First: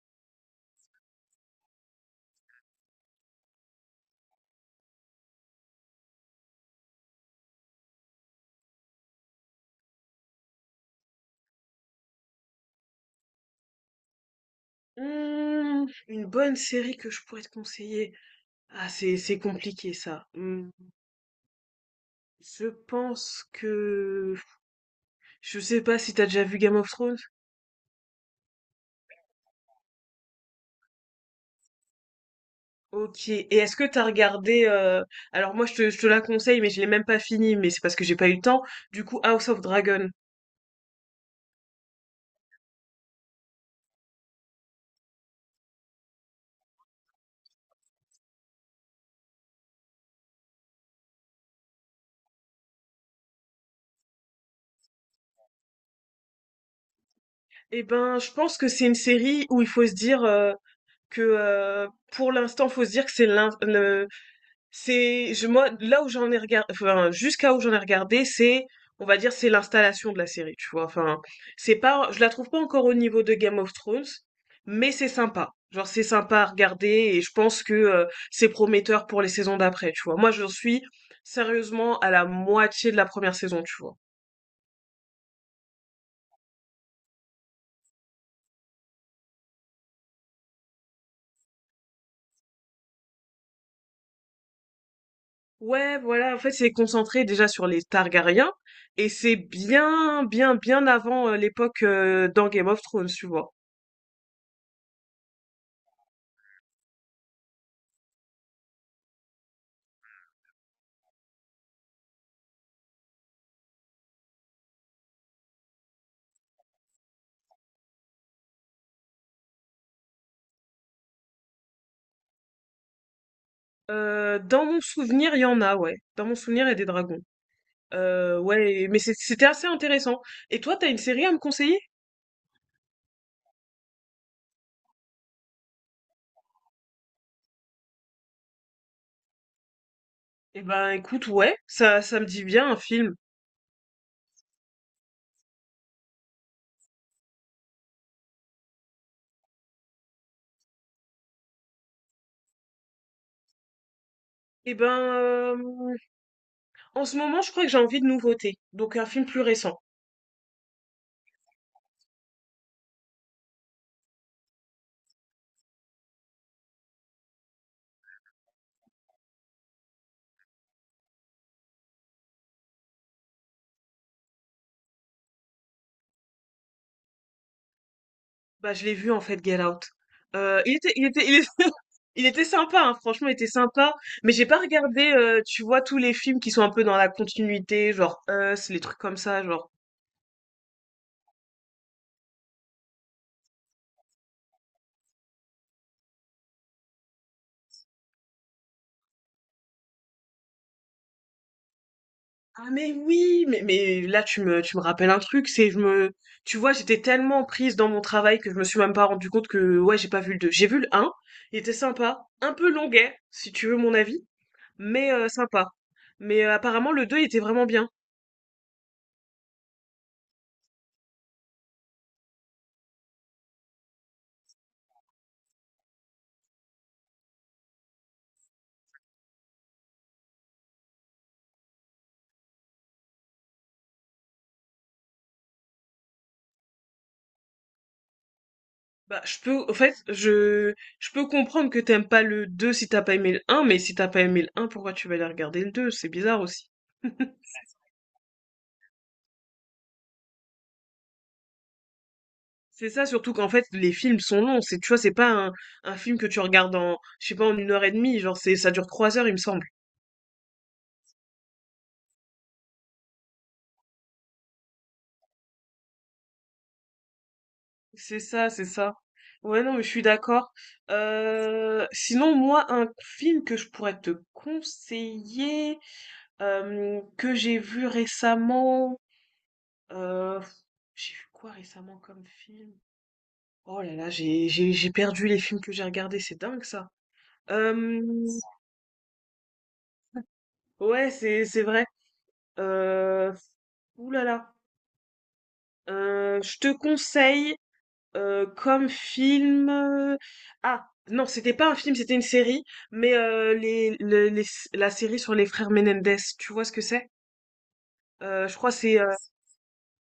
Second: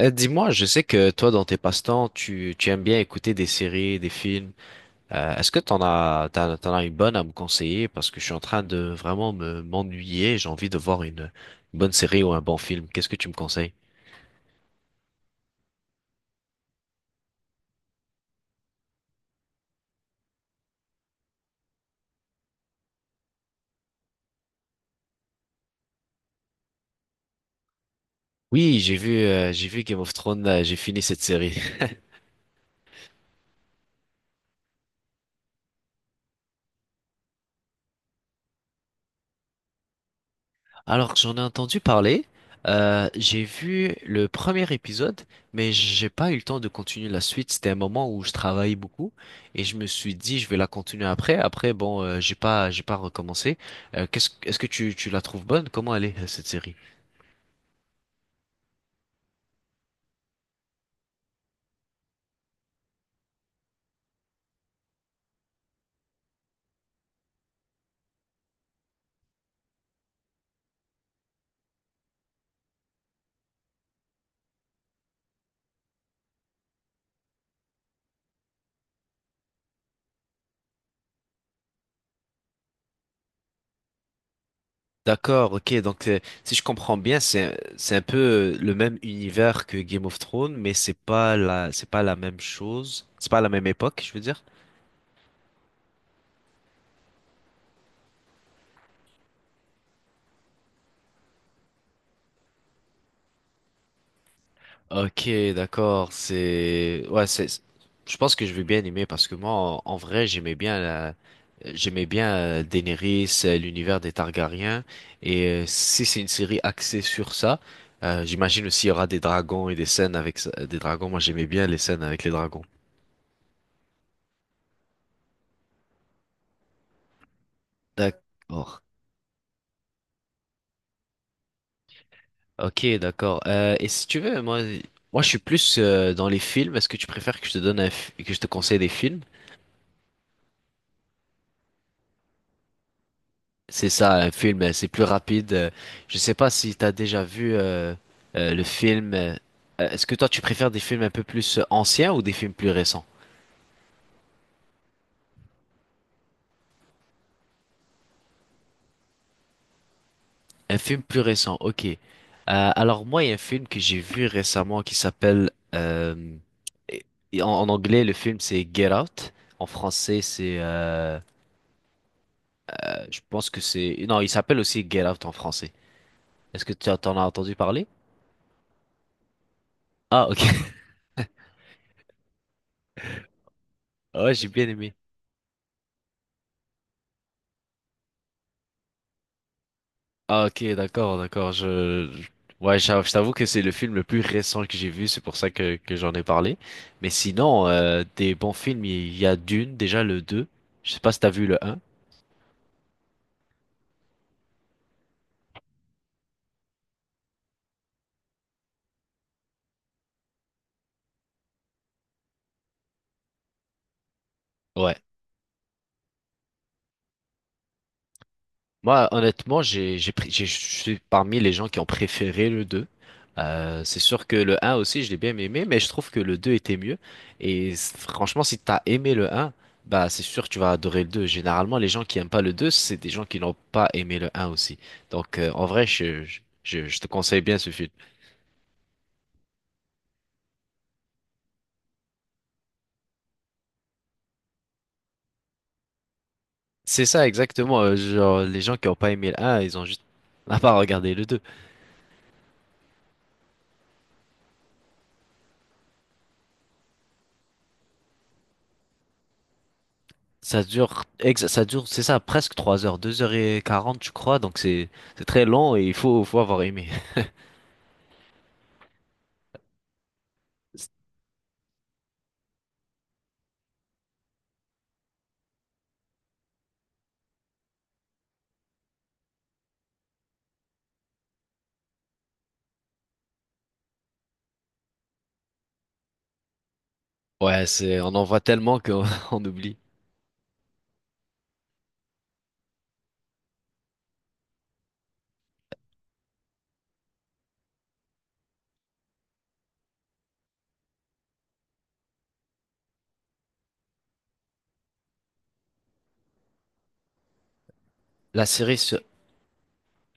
Dis-moi, je sais que toi, dans tes passe-temps, tu aimes bien écouter des séries, des films. Est-ce que t'en as une bonne à me conseiller? Parce que je suis en train de vraiment m'ennuyer. J'ai envie de voir une bonne série ou un bon film. Qu'est-ce que tu me conseilles? Mmh, une bonne série que je pourrais te conseiller. Ah, c'est compliqué ça. Mmh, je pense que je sais pas si t'as déjà vu Game of Thrones. Oui, j'ai vu Game of Thrones. J'ai fini cette série. Ok. Et est-ce que t'as regardé. Alors moi je te la conseille, mais je l'ai même pas fini, mais c'est parce que j'ai pas eu le temps. Du coup, House of Dragon. Alors, j'en ai entendu parler. J'ai vu le premier épisode, mais j'ai pas eu le temps de continuer la suite. C'était un moment où je travaillais beaucoup et je me suis dit je vais la continuer après. Après, bon, j'ai pas recommencé. Qu'est-ce, est-ce que tu la trouves bonne? Comment elle est, cette série? Eh ben, je pense que c'est une série où il faut se dire que pour l'instant faut se dire que c'est l'un. C'est je moi là où j'en ai regardé, enfin jusqu'à où j'en ai regardé, c'est, on va dire, c'est l'installation de la série, tu vois. Enfin, c'est pas je la trouve pas encore au niveau de Game of Thrones, mais c'est sympa. Genre c'est sympa à regarder et je pense que c'est prometteur pour les saisons d'après, tu vois. Moi, je suis sérieusement à la moitié de la première saison, tu vois. D'accord, ok. Donc, si je comprends bien, c'est un peu le même univers que Game of Thrones, mais c'est pas la même chose. C'est pas la même époque, je veux dire. Ouais, voilà, en fait, c'est concentré déjà sur les Targaryens et c'est bien bien bien avant l'époque dans Game of Thrones, tu vois. Ok, d'accord, c'est ouais, c'est je pense que je vais bien aimer parce que moi en vrai, j'aimais bien la j'aimais bien Daenerys, l'univers des Targaryens et si c'est une série axée sur ça, j'imagine aussi il y aura des dragons et des scènes avec des dragons. Moi, j'aimais bien les scènes avec les dragons. Dans mon souvenir, il y en a, ouais. Dans mon souvenir, il y a des dragons. D'accord. Ouais, mais c'était assez intéressant. Et toi, t'as une série à me conseiller? Ok, d'accord. Et si tu veux, moi je suis plus dans les films. Est-ce que tu préfères que je te donne un fi- que je te conseille des films? Eh ben, écoute, ouais, ça me dit bien un film. C'est ça, un film, c'est plus rapide. Je sais pas si t'as déjà vu le film. Est-ce que toi tu préfères des films un peu plus anciens ou des films plus récents? Eh ben, en ce moment, je crois que j'ai envie de nouveautés. Donc, un film plus récent. Un film plus récent, ok. Alors moi, il y a un film que j'ai vu récemment qui s'appelle et- et en anglais le film c'est Get Out. En français c'est, je pense que c'est, non, il s'appelle aussi Get Out en français. Est-ce que tu en as entendu parler? Bah, je l'ai vu en fait, Get Out. Ah ok. Il était, il était, il est- Il était sympa, hein, franchement, il était sympa. Mais Ouais, j'ai j'ai pas bien aimé. regardé, tu vois, tous les films qui sont un peu dans la continuité, genre Us, les trucs comme ça, genre. Ah, ok, d'accord, d'accord. Ouais, je t'avoue que c'est le film le plus récent que j'ai vu, c'est pour ça que j'en ai parlé. Mais sinon, des bons films, il y a Dune, déjà le 2. Je sais pas si t'as vu le un. Ah mais oui, mais là tu me rappelles un truc, c'est je me tu vois, j'étais tellement prise dans mon travail que je me suis même pas rendu compte que ouais, j'ai pas vu le deux. J'ai vu le un. Il était sympa, un peu longuet si tu veux mon avis, Ouais. mais sympa. Mais apparemment le deux, il était vraiment bien. Moi, honnêtement, je suis parmi les gens qui ont préféré le 2. C'est sûr que le un aussi, je l'ai bien aimé, mais je trouve que le 2 était mieux. Et franchement, si t'as aimé le un, bah, c'est sûr que tu vas adorer le 2. Généralement, les gens qui aiment pas le 2, c'est des gens qui n'ont pas aimé le un aussi. Donc, en vrai, je te conseille bien ce film. Bah, je peux, en fait, je peux comprendre que t'aimes pas le 2 si t'as pas aimé le un, mais si t'as pas aimé le un, pourquoi tu vas aller regarder le deux? C'est bizarre aussi. C'est ça, exactement. Genre, les gens qui n'ont pas aimé le un, ils ont juste à pas regarder le 2. C'est ça, surtout qu'en fait, les films sont longs. C'est, tu vois, c'est pas un film que tu regardes en, je sais pas, en 1 heure et demie. Genre, c'est, ça dure 3 heures, il me semble. Ça dure, c'est ça, presque 3 heures, deux heures et quarante, je crois, donc c'est très long et il faut avoir aimé. C'est ça, c'est ça. Ouais, non, mais je suis d'accord. Sinon, moi, un film que je pourrais te conseiller, que j'ai vu récemment, euh, j'ai vu quoi récemment comme film? Oh là là, j'ai perdu les films que j'ai regardés, c'est dingue ça. Ouais, c'est, Euh, on en voit tellement qu'on on oublie. ouais, c'est vrai. Euh, Ouh là là. Je te conseille comme film. Ah non, c'était pas un film, c'était une série, mais les, le- les la série sur les frères Menendez. Tu vois ce que c'est? La Je crois série sur... c'est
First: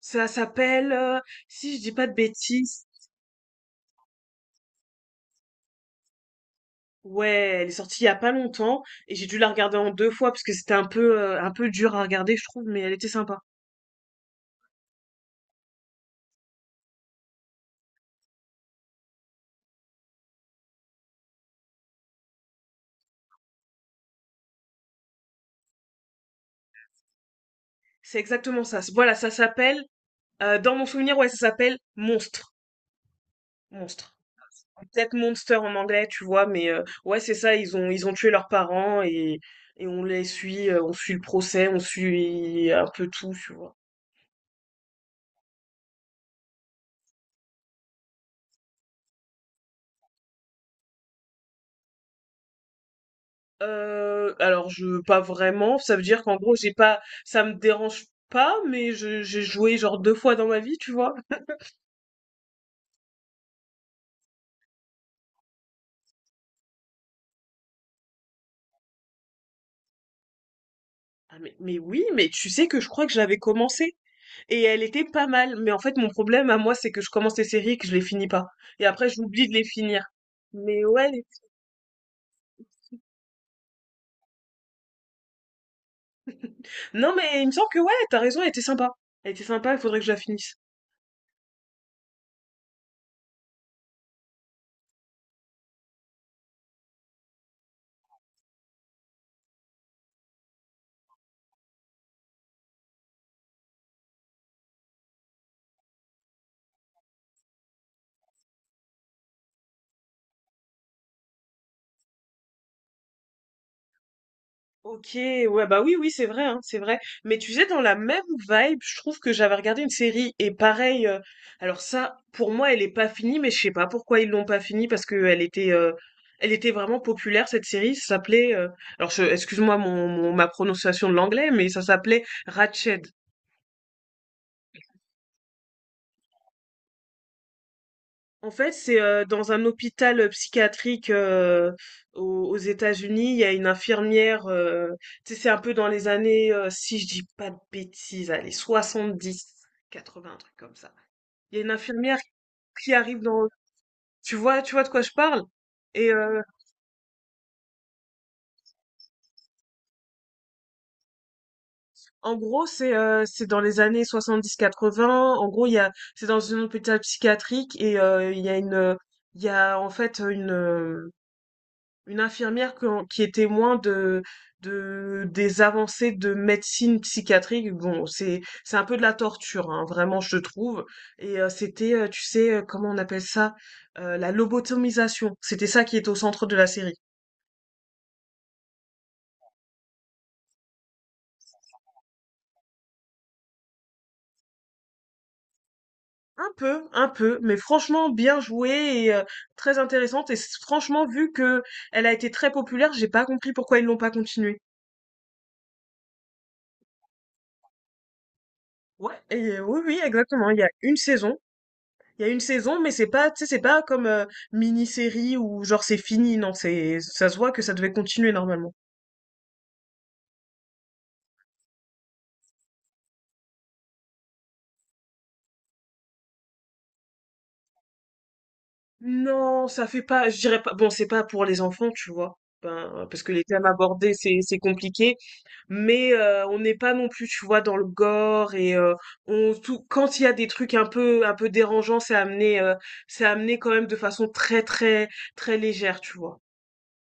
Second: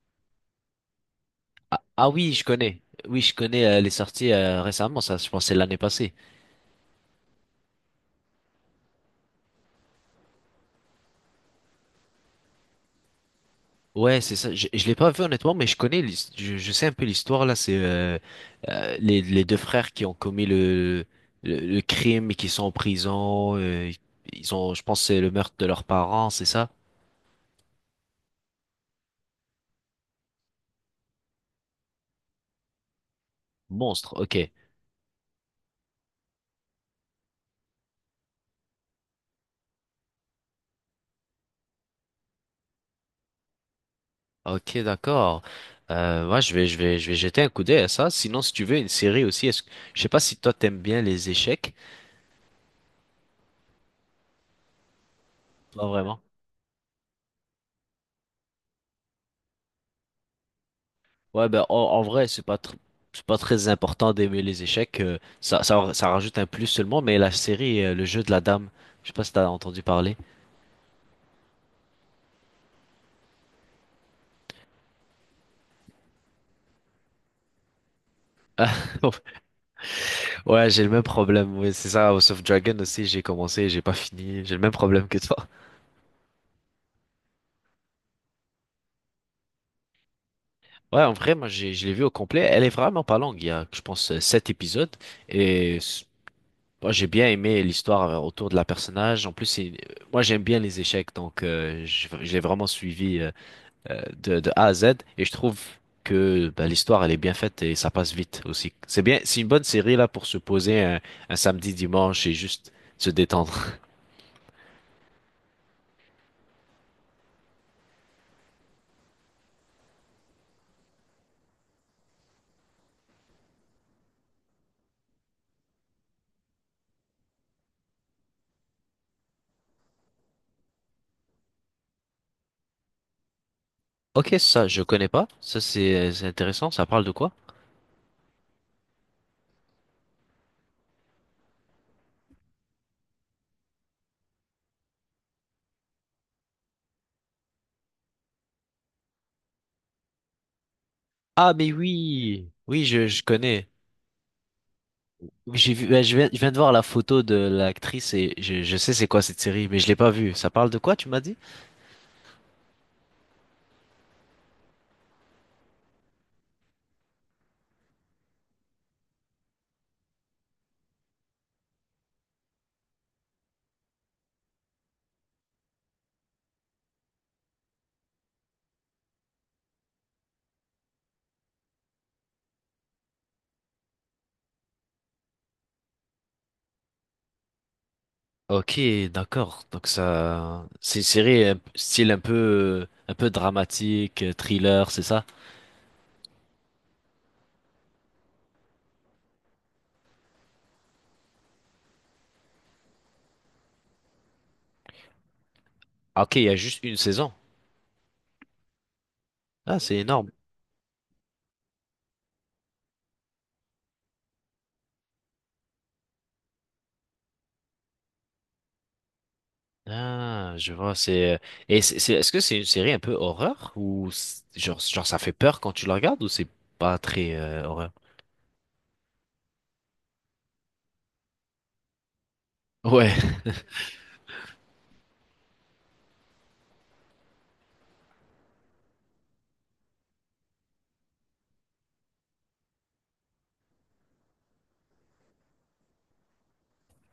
ça s'appelle, si je dis pas Ah de oui, je connais. bêtises. Oui, je connais, elle est sortie récemment, ça, je pense, que c'est l'année passée. Ouais, elle est sortie il y a pas longtemps et j'ai dû la regarder en deux fois parce que c'était un peu dur à regarder, je trouve, mais elle était sympa. Ouais, c'est ça. Je l'ai pas vu honnêtement, mais je connais, je sais un peu l'histoire là. C'est les deux frères qui ont commis le crime et qui sont en prison. Ils ont, je pense, que c'est le meurtre de leurs parents, c'est ça? C'est exactement ça. Voilà, ça s'appelle, dans mon souvenir, ouais, ça s'appelle Monstre. Monstre, Monstre. ok. Peut-être Monster en anglais, tu vois, mais ouais, c'est ça, ils ont tué leurs parents et on les suit, on suit le procès, on suit un peu tout, tu vois. Ok, d'accord. Moi, je vais jeter un coup d'œil à ça. Sinon, si tu veux une série aussi, est-ce que, je sais pas si toi t'aimes bien les échecs. Alors je pas vraiment, Pas ça veut vraiment. dire qu'en gros, j'ai pas, ça me dérange pas, mais je j'ai joué genre deux fois dans ma vie, tu vois. Ouais, ben en vrai, c'est pas très important d'aimer les échecs. Ça rajoute un plus seulement. Mais la série, le jeu de la dame, je sais pas si t'as entendu parler. Ah, mais oui, mais tu sais que je crois que j'avais commencé et elle était pas mal, mais en fait mon problème à moi c'est que je commence les séries et que je les finis pas Ah, et après j'oublie de les finir. Ouais, j'ai Mais le même ouais, problème. Oui, c'est ça. House of Dragon aussi, j'ai commencé, et j'ai pas fini. J'ai le même problème que toi. non, mais il me semble que ouais, t'as raison, elle était sympa. Elle était sympa, il faudrait que je la finisse. Ouais, en vrai, moi, je l'ai vu au complet. Elle est vraiment pas longue. Il y a, je pense, sept épisodes. Et moi, j'ai bien aimé l'histoire autour de la personnage. En plus, moi, j'aime bien les échecs, donc je l'ai vraiment suivi de A à Z. Et je trouve que bah, l'histoire, elle est bien faite et ça passe vite aussi. C'est bien, c'est une bonne série là pour se poser un samedi, dimanche et juste se détendre. Ok, ouais, bah oui, oui, c'est vrai, hein, c'est vrai. Mais tu sais, dans la même vibe, je trouve que j'avais regardé une série, et pareil, alors ça, pour moi, elle est pas finie, mais je sais pas pourquoi ils l'ont pas finie, parce que elle était vraiment populaire, cette série, ça s'appelait, excuse-moi ma prononciation de l'anglais, mais ça s'appelait Ratched. Ok, ça, je connais pas. Ça, c'est intéressant. Ça parle de quoi? En fait, c'est dans un hôpital psychiatrique, aux États-Unis, il y a une infirmière, tu sais, c'est un peu dans les années, si je dis pas de bêtises, allez, 70, 80, un truc comme ça. Ah, Il y a une mais infirmière oui, oui, qui arrive je dans, connais. Tu vois de quoi je parle? J'ai vu, ouais, Et je viens de voir la photo de l'actrice et je sais c'est quoi cette série, mais je l'ai pas vue. Ça parle de quoi, tu m'as dit? en gros, c'est dans les années 70 80. En gros, c'est dans un hôpital psychiatrique et il y a en fait une infirmière qui est témoin de, des avancées de médecine psychiatrique. Bon, c'est un peu de la torture, hein, vraiment, je trouve. Et c'était, tu sais, comment on appelle ça? La lobotomisation. C'était ça qui est au centre de la série. Ok, d'accord. Donc ça, c'est une série style un peu dramatique, thriller, c'est ça? Un peu, mais franchement bien joué et très intéressante. Et franchement, vu que elle a été très populaire, j'ai pas compris pourquoi ils l'ont pas continuée. Ah, ok, il y a juste une saison. Ouais, et, Ah, oui, c'est oui, énorme. exactement. Il y a une saison. Il y a une saison, mais c'est pas, tu sais, c'est pas comme mini-série où genre c'est fini, non, c'est, ça se voit que ça devait continuer normalement. Ah, je vois. C'est et est-ce que c'est une série un peu horreur ou genre, genre ça fait peur quand tu la regardes ou c'est pas très horreur? Non, ça fait pas, je dirais pas, bon, c'est pas pour les enfants, tu vois, ben, Ouais. parce que les thèmes abordés, c'est compliqué, mais on n'est pas non plus, tu vois, dans le gore et tout, quand il y a des trucs un peu dérangeants, c'est amené quand même de façon très, très, très légère, tu vois.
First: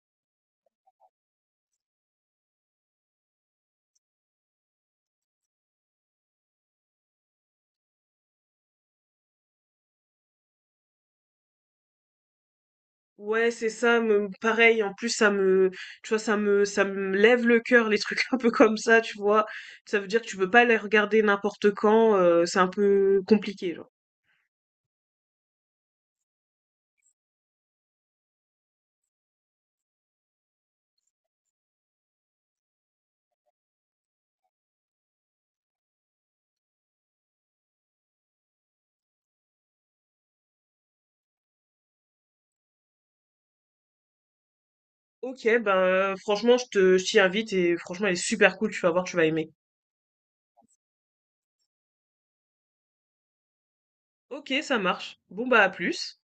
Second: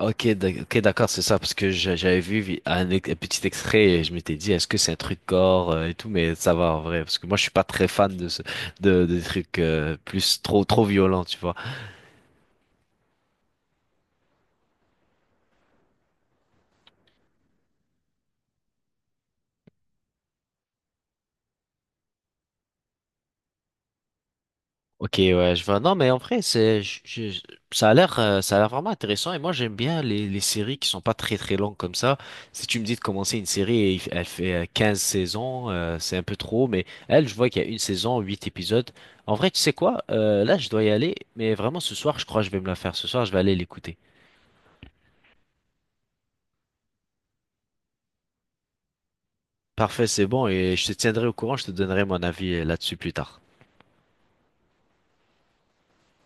Ok, ok, d'accord, c'est ça parce que j'avais vu vi- un, ex- un petit extrait et je m'étais dit est-ce que c'est un truc gore et tout, mais ça va en vrai parce que moi je suis pas très fan de ce, de trucs plus trop violents, tu vois. Ouais, c'est ça, me pareil, en plus ça me tu vois ça me lève le cœur les trucs un peu comme ça, tu vois. Ça veut dire que tu peux pas les regarder n'importe quand, c'est un peu compliqué genre. Ok, ouais, je vois. Non, mais en vrai, ça a l'air vraiment intéressant. Et moi, j'aime bien les séries qui sont pas très très longues comme ça. Si tu me dis de commencer une série et il elle fait 15 saisons, c'est un peu trop. Mais elle, je vois qu'il y a une saison, 8 épisodes. En vrai, tu sais quoi? Là, je dois y aller. Mais vraiment, ce soir, je crois que je vais me la faire. Ce soir, je vais aller l'écouter. OK, ben franchement, je t'y invite et franchement, elle est super cool, tu vas voir, tu vas aimer. Parfait, c'est bon. Et je te tiendrai au courant. Je te donnerai mon avis là-dessus plus tard. OK, ça marche. Bon, bah, à plus.